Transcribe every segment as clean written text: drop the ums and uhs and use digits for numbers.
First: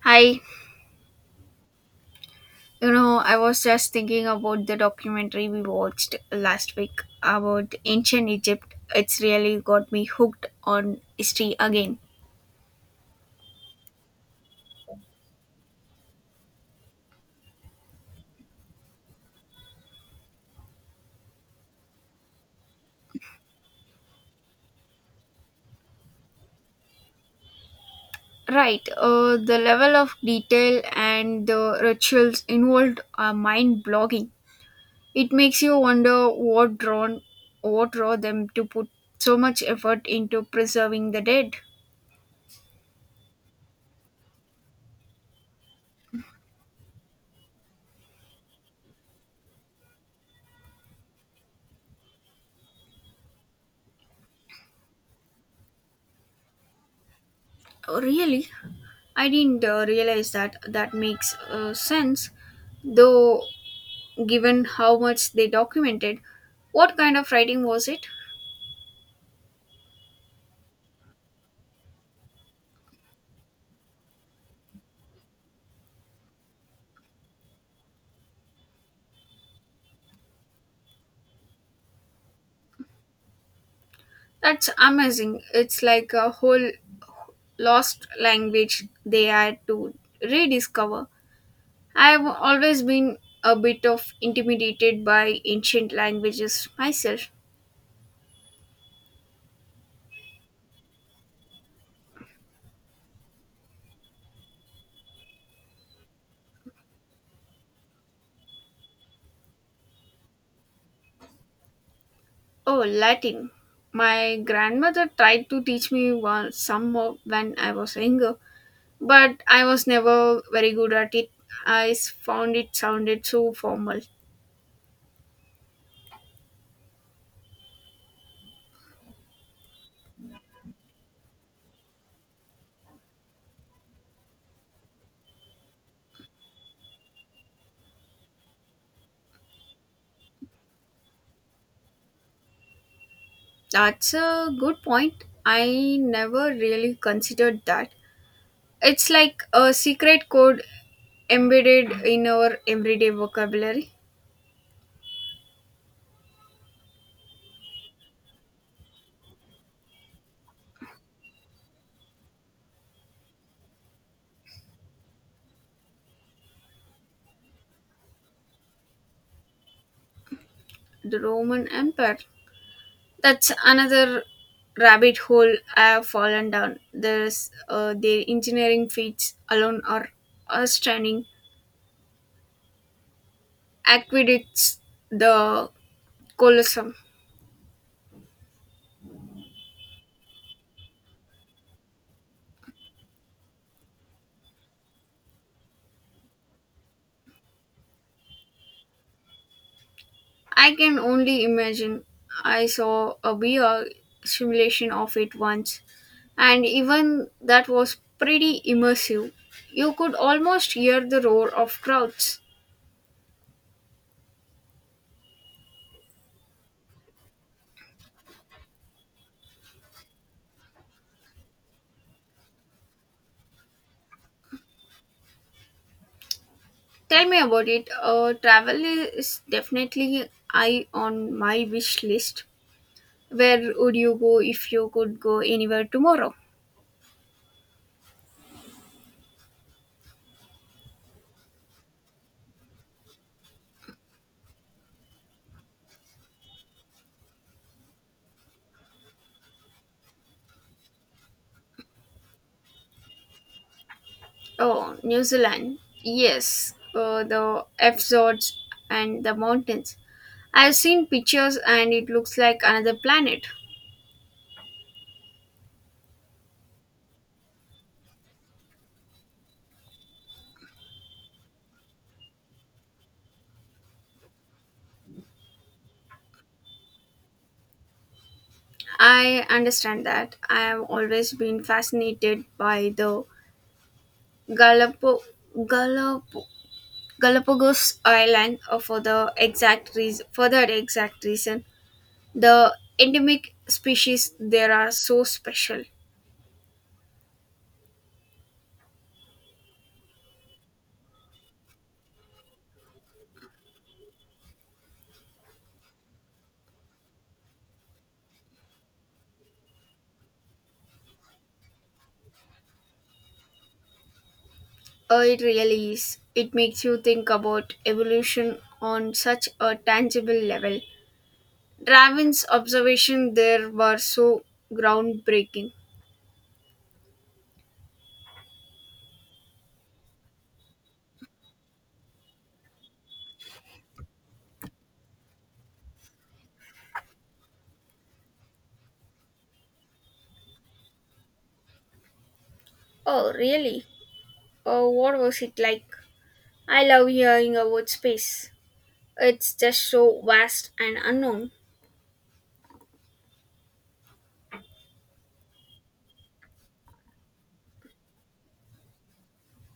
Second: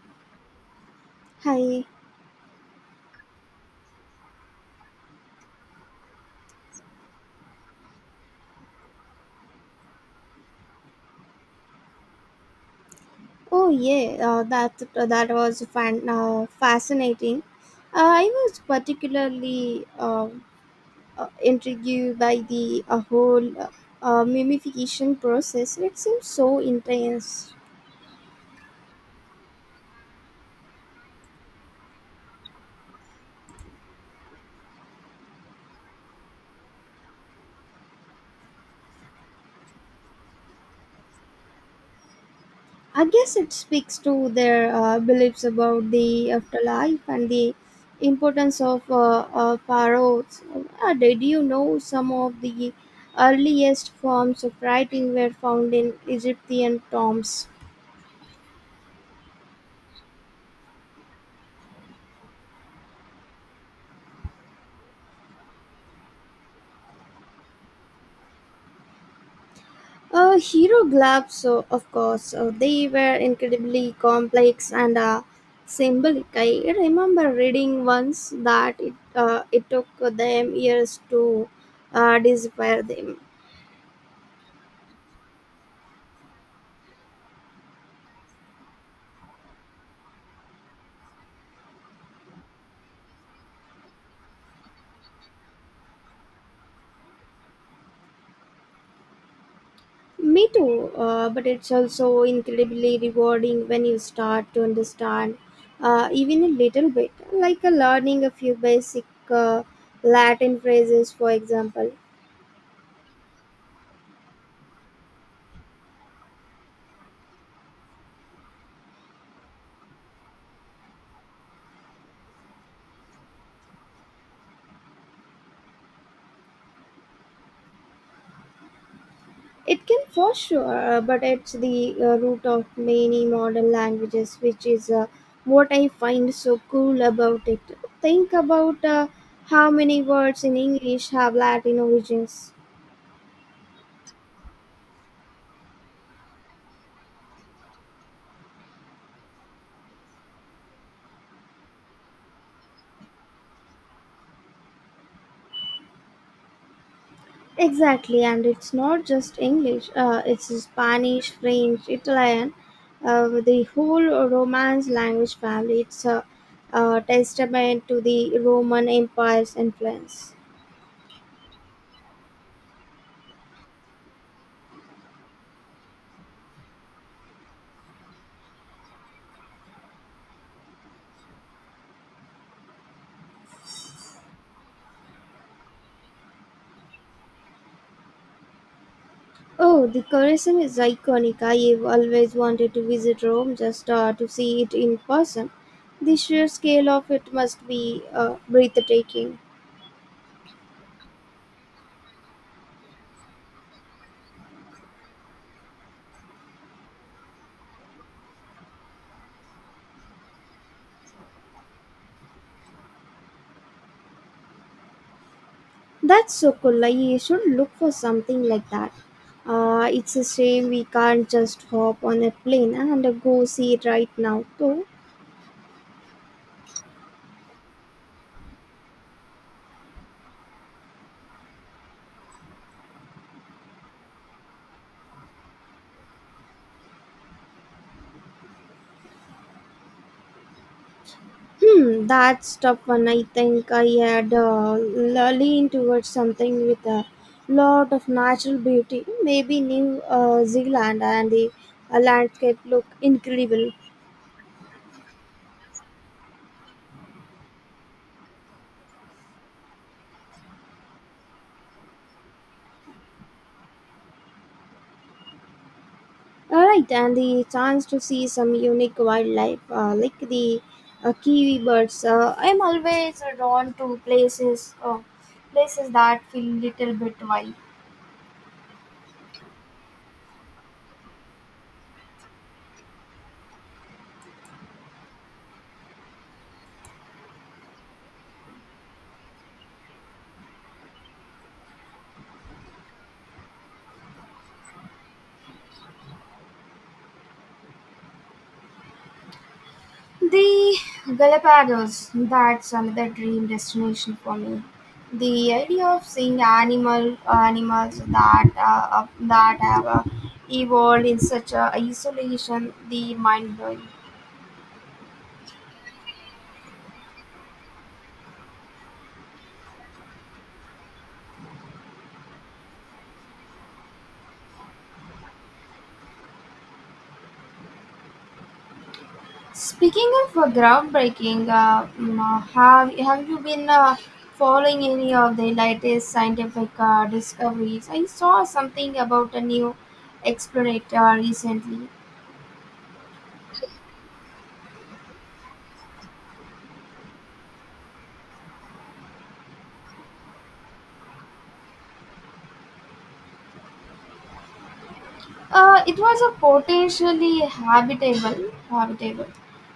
Hi, Hi. you know, I was just thinking about the documentary we watched last week about ancient Egypt. It's really got me hooked on history again. Oh yeah, that was fascinating. I was particularly intrigued by the whole mummification process. It seems so intense. Right, the level of detail and the rituals involved are mind-blogging. It makes you wonder what draw them to put so much effort into preserving the dead. I guess it speaks to their beliefs about the afterlife and the importance of pharaohs. Did you know some of the earliest forms of writing were found in Egyptian tombs? Oh, really? I didn't realize that. That makes sense though given how much they documented. What kind of writing was it? Hero Gloves, so of course, they were incredibly complex and symbolic. I remember reading once that it took them years to disappear them. That's amazing. It's like a whole lost language they had to rediscover. I've always been a bit of intimidated by ancient languages myself. Me too, but it's also incredibly rewarding when you start to understand even a little bit, like learning a few basic uh, Latin phrases, for example. Oh, Latin. My grandmother tried to teach me one, some more when I was younger, but I was never very good at it. Found it sounded so formal. It can for sure, but it's the root of many modern languages, which is what I find so cool about it. Think about how many words in English have Latin origins. That's a good point. I never really considered that. It's like a secret code embedded in our everyday vocabulary. Exactly, and it's not just English, it's Spanish, French, Italian, the whole Romance language family. It's a testament to the Roman Empire's influence. The Roman Empire. That's another rabbit hole I have fallen down. There's their engineering feats alone are outstanding. Aqueducts, the Colosseum. Oh, the Colosseum is iconic. I've always wanted to visit Rome just to see it in person. The sheer scale of it must be breathtaking. I can only imagine. I saw a VR simulation of it once, and even that was pretty immersive. You could almost hear the roar of crowds. That's so cool. I should look for something like that. It's a shame we can't just hop on a plane and go see it right now, though. Tell me about it. Travel is definitely high on my wish list. Where would you go if you could go anywhere tomorrow? Hmm, that's tough one. I think I had leaned towards something with a lot of natural beauty. Maybe New Zealand and the landscape look incredible. Oh, New Zealand. Yes, the fjords and the mountains. I've seen pictures and it looks like another planet. All right, and the chance to see some unique wildlife like the kiwi birds. I'm always drawn to places that feel little bit wild. I understand that. I have always been fascinated by the Galapo, Galapo, Galapagos Island for the exact reason. The endemic species there are so special. The Galapagos, that's another dream destination for me. The idea of seeing animals that have evolved in such a isolation, the mind blowing. Oh, it really is. It makes you think about evolution on such a tangible level. Darwin's observation there were so groundbreaking. Speaking of groundbreaking, have you been following any of the latest scientific discoveries? I saw something about a new explorator recently. Oh, really? Oh, what was it like? I love hearing about space. It's just so vast and unknown. It was a potentially habitable.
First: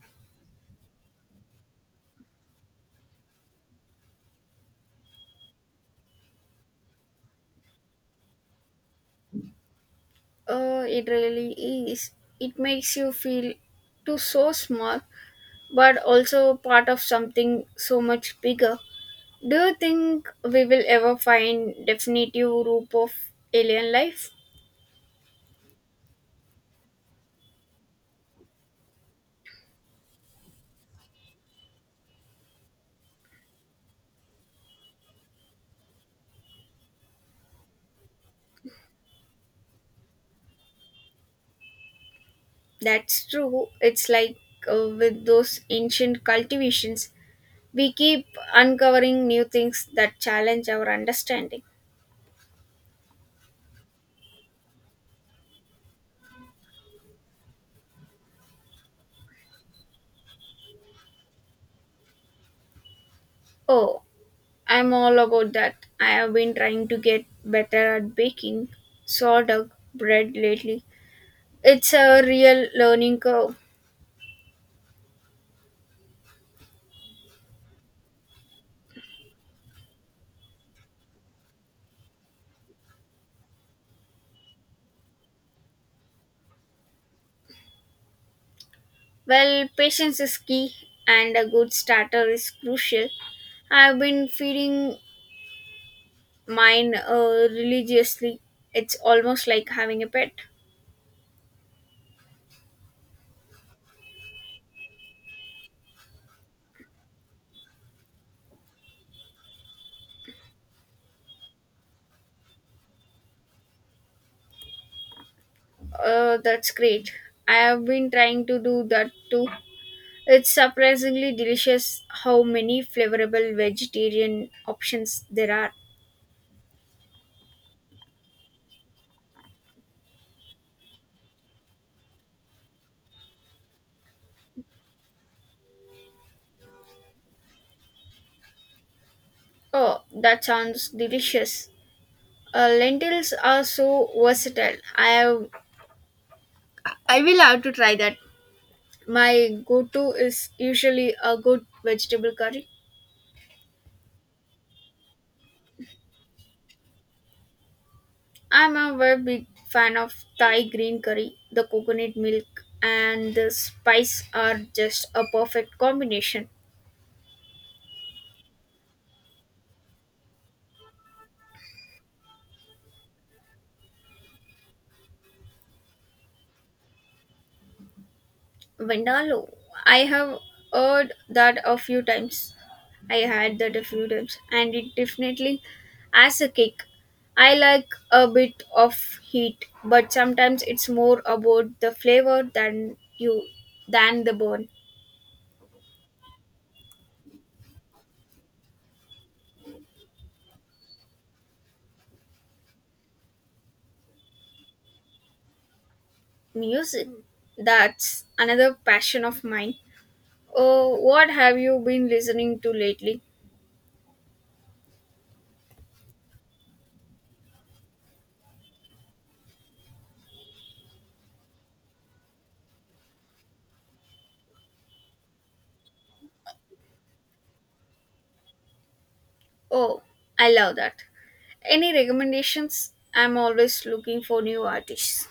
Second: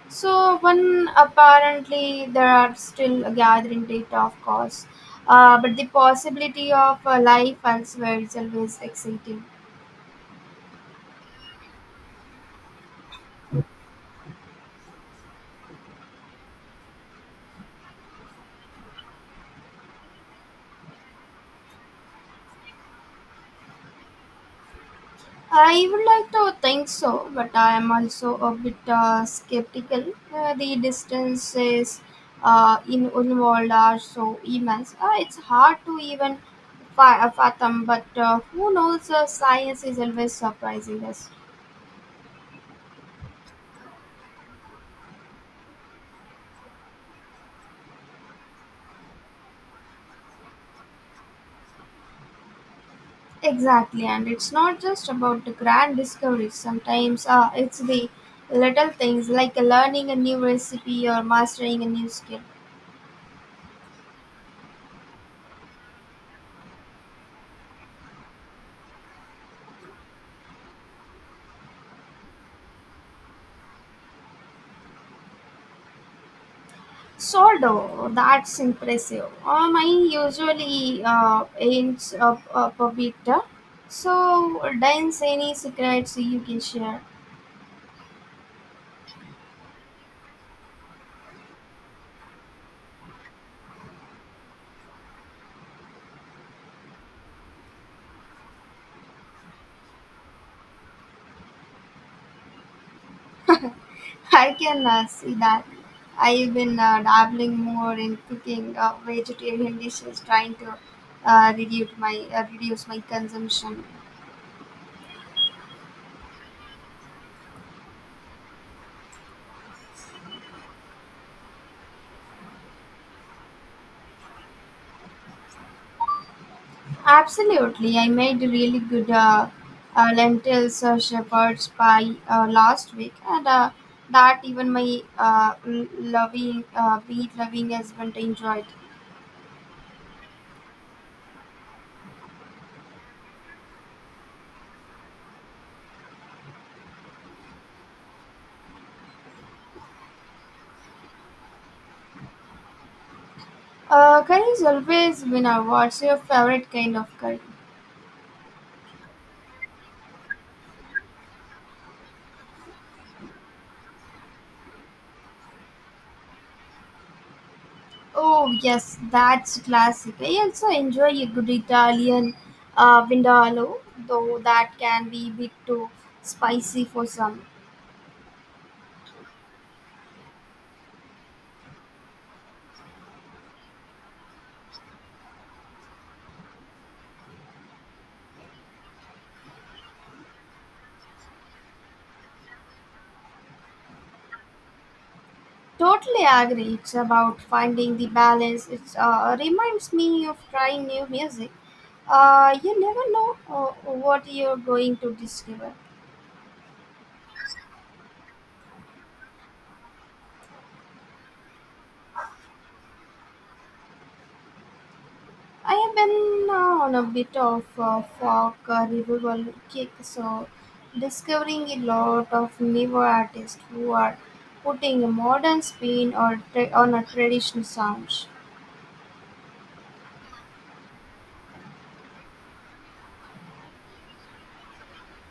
So when apparently there are still a gathering data, of course, but the possibility of life elsewhere is always exciting. Oh, it really is. It makes you feel too so small, but also part of something so much bigger. Do you think we will ever find definitive group of alien life? I would like to think so, but I am also a bit skeptical. The distances in involved are so immense. It's hard to even fathom, but who knows? Science is always surprising us. That's true. It's like with those ancient cultivations, we keep uncovering new things that challenge our understanding. Exactly, and it's not just about the grand discoveries. Sometimes it's the little things like learning a new recipe or mastering a new skill. Oh, I'm all about that. I have been trying to get better at baking sourdough bread lately. It's a real learning curve. Soldo, that's impressive. I usually ends up a bit. So, dance any secrets you can share. Well, patience is key and a good starter is crucial. I've been feeding mine religiously. It's almost like having a pet. I can see that. I've been dabbling more in cooking vegetarian dishes, trying to reduce my consumption. That's great. I have been trying to do that too. It's surprisingly delicious how many flavorable vegetarian options there are. Absolutely. I made really good lentils shepherd's pie last week, and that even my meat loving husband enjoyed. Oh, that sounds delicious. Lentils are so versatile. I will have to try that. My go-to is usually a good vegetable curry. Curry is always winner. What's your favorite kind of curry? I'm a very big fan of Thai green curry. The coconut milk and the spice are just a perfect combination. Oh, yes, that's classic. I also enjoy a good Italian vindaloo, though that can be a bit too spicy for some. Vindaloo. I have heard that a few times. I had that a few times, and it definitely as a cake. I like a bit of heat, but sometimes it's more about the flavor than the burn. Totally agree. It's about finding the balance. It reminds me of trying new music. You never know what you're going to discover. Music. That's another passion of mine. Oh, what have you been listening to lately? I have been on a bit of a folk revival kick, so discovering a lot of newer artists who are putting a modern spin on a traditional sound. Oh, I love that. Any recommendations? I'm always looking for new artists.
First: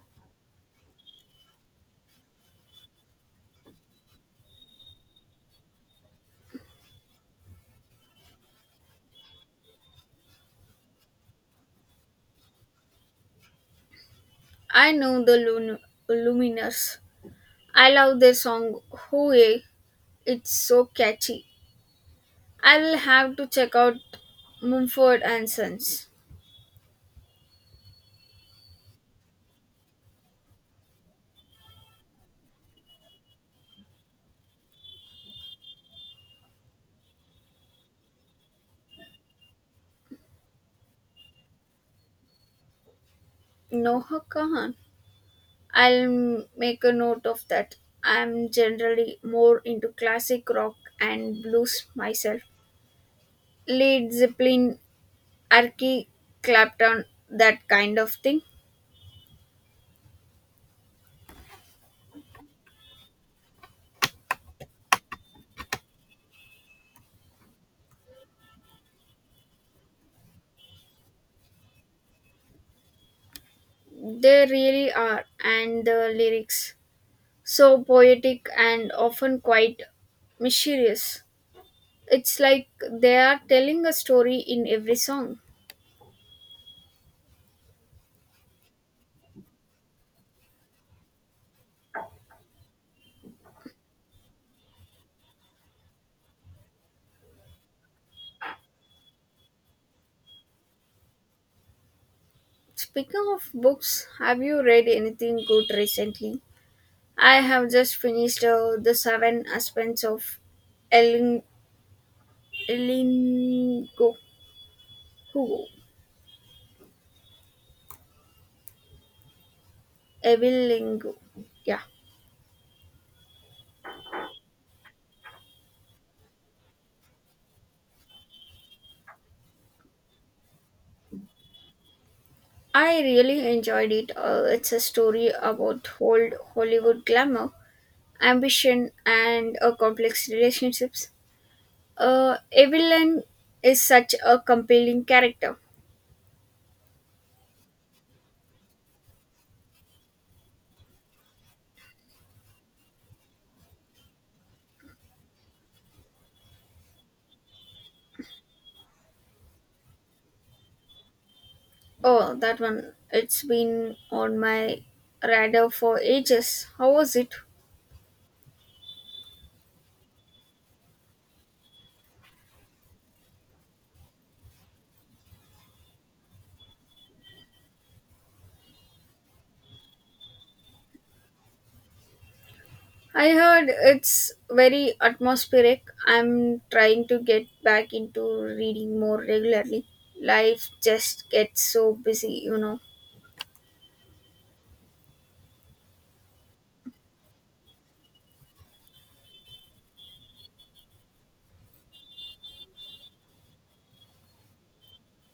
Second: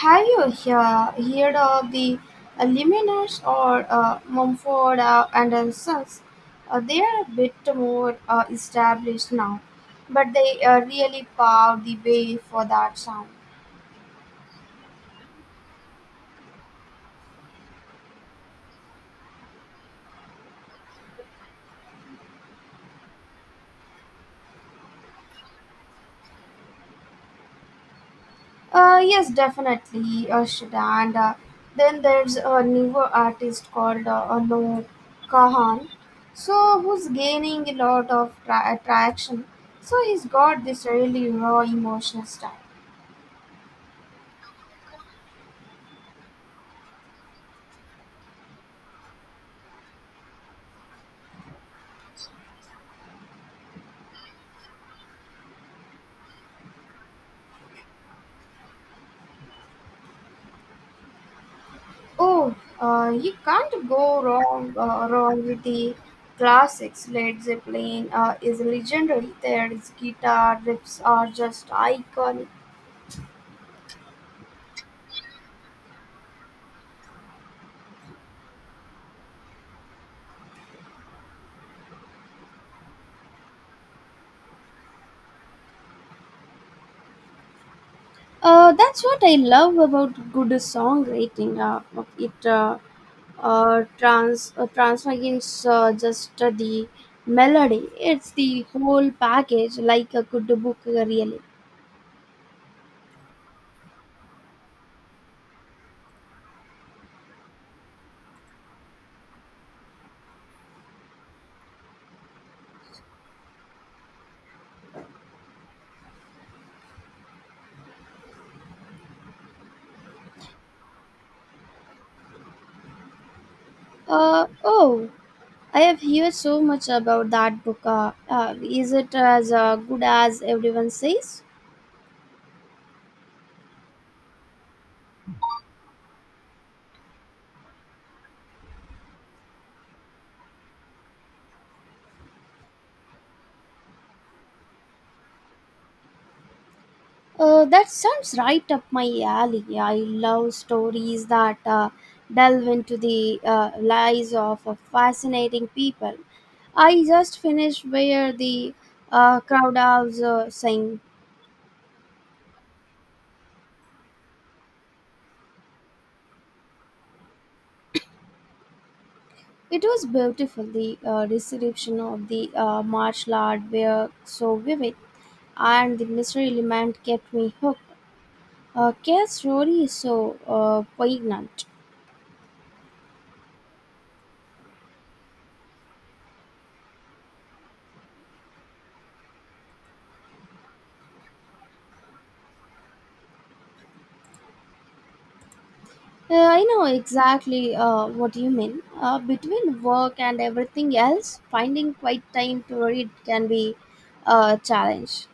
Have you heard of the Lumineers or Mumford and Sons? They are a bit more established now, but they really paved the way for that sound. I know the Luminous. I love their song Hooey. It's so catchy. I will have to check out Mumford and Sons. Yes, definitely, should and then there's a newer artist called Anu Kahan, so who's gaining a lot of attraction. So he's got this really raw emotional style. No Kahan. I'll make a note of that. I'm generally more into classic rock and blues myself. Led Zeppelin, Archie Clapton, that kind of thing. Oh, you can't go wrong with the classics. Led Zeppelin is legendary. Their guitar riffs are just iconic. They really are, and the lyrics. So poetic and often quite mysterious. It's like they are telling a story in every song. That's what I love about good songwriting. It transmits just the melody. It's the whole package, like a good book, really. Speaking of books, have you read anything good recently? I have just finished The Seven Husbands of Ellen, Elingo, Hugo, Evelingo. Yeah, Oh, I have heard so much about that book. Is it as good as everyone says? I really enjoyed it. It's a story about old Hollywood glamour, ambition, and complex relationships. Evelyn is such a compelling character. That sounds right up my alley. I love stories that delve into the lives of fascinating people. I just finished where the crowd was sang. Oh, that one. It's been on my radar for ages. How was it? It was beautiful. The description of the martial art were so vivid, and the mystery element kept me hooked. Kate's Rory is so poignant. I heard it's very atmospheric. I'm trying to get back into reading more regularly. Life just gets so busy, you know. I know exactly what you mean. Between work and everything else, finding quiet time to read can be a challenge.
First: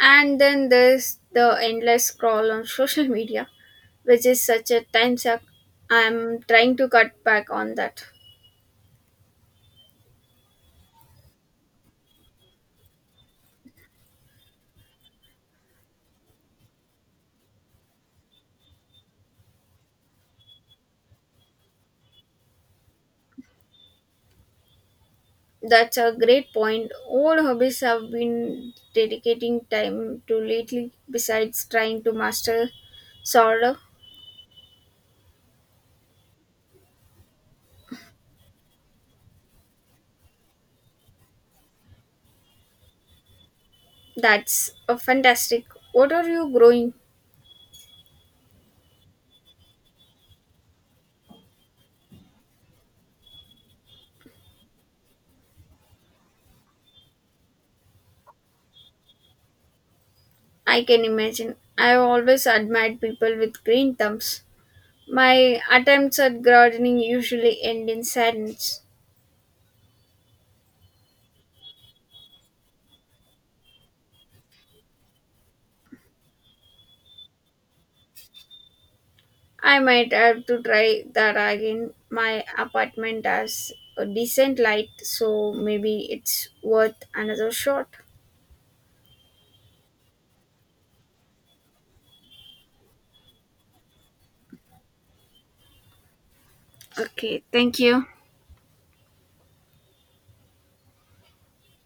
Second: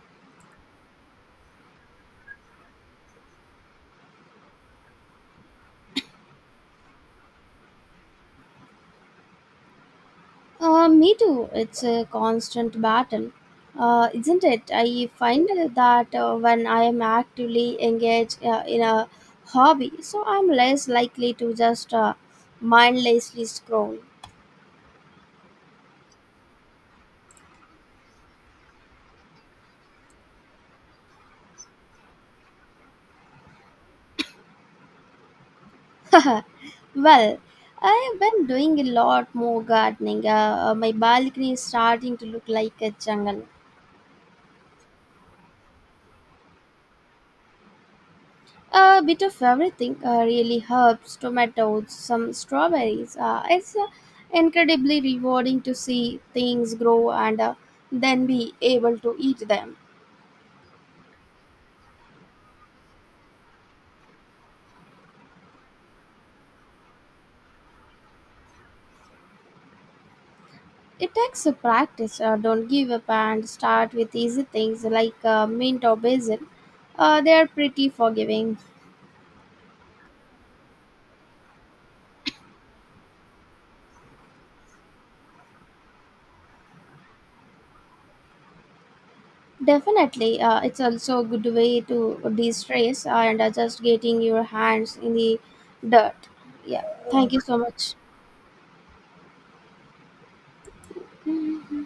And then there's the endless scroll on social media, which is such a time suck. I'm trying to cut back on that. Me too. It's a constant battle, isn't it? I find that when I am actively engaged in a hobby, so I'm less likely to just mindlessly scroll. That's a great point. All hobbies have been dedicating time to lately, besides trying to master sourdough. Well, I've been doing a lot more gardening. My balcony is starting to look like a jungle. That's a fantastic. What are you growing? A bit of everything, really herbs, tomatoes, some strawberries. It's incredibly rewarding to see things grow and then be able to eat them. I can imagine. I have always admired people with green thumbs. My attempts at gardening usually end in sadness. It takes a practice. Don't give up and start with easy things like mint or basil. They are pretty forgiving. I might have to try that again. My apartment has a decent light, so maybe it's worth another shot. Definitely, it's also a good way to de-stress and just getting your hands in the dirt. Yeah, thank you Okay, so thank much. you. Mm,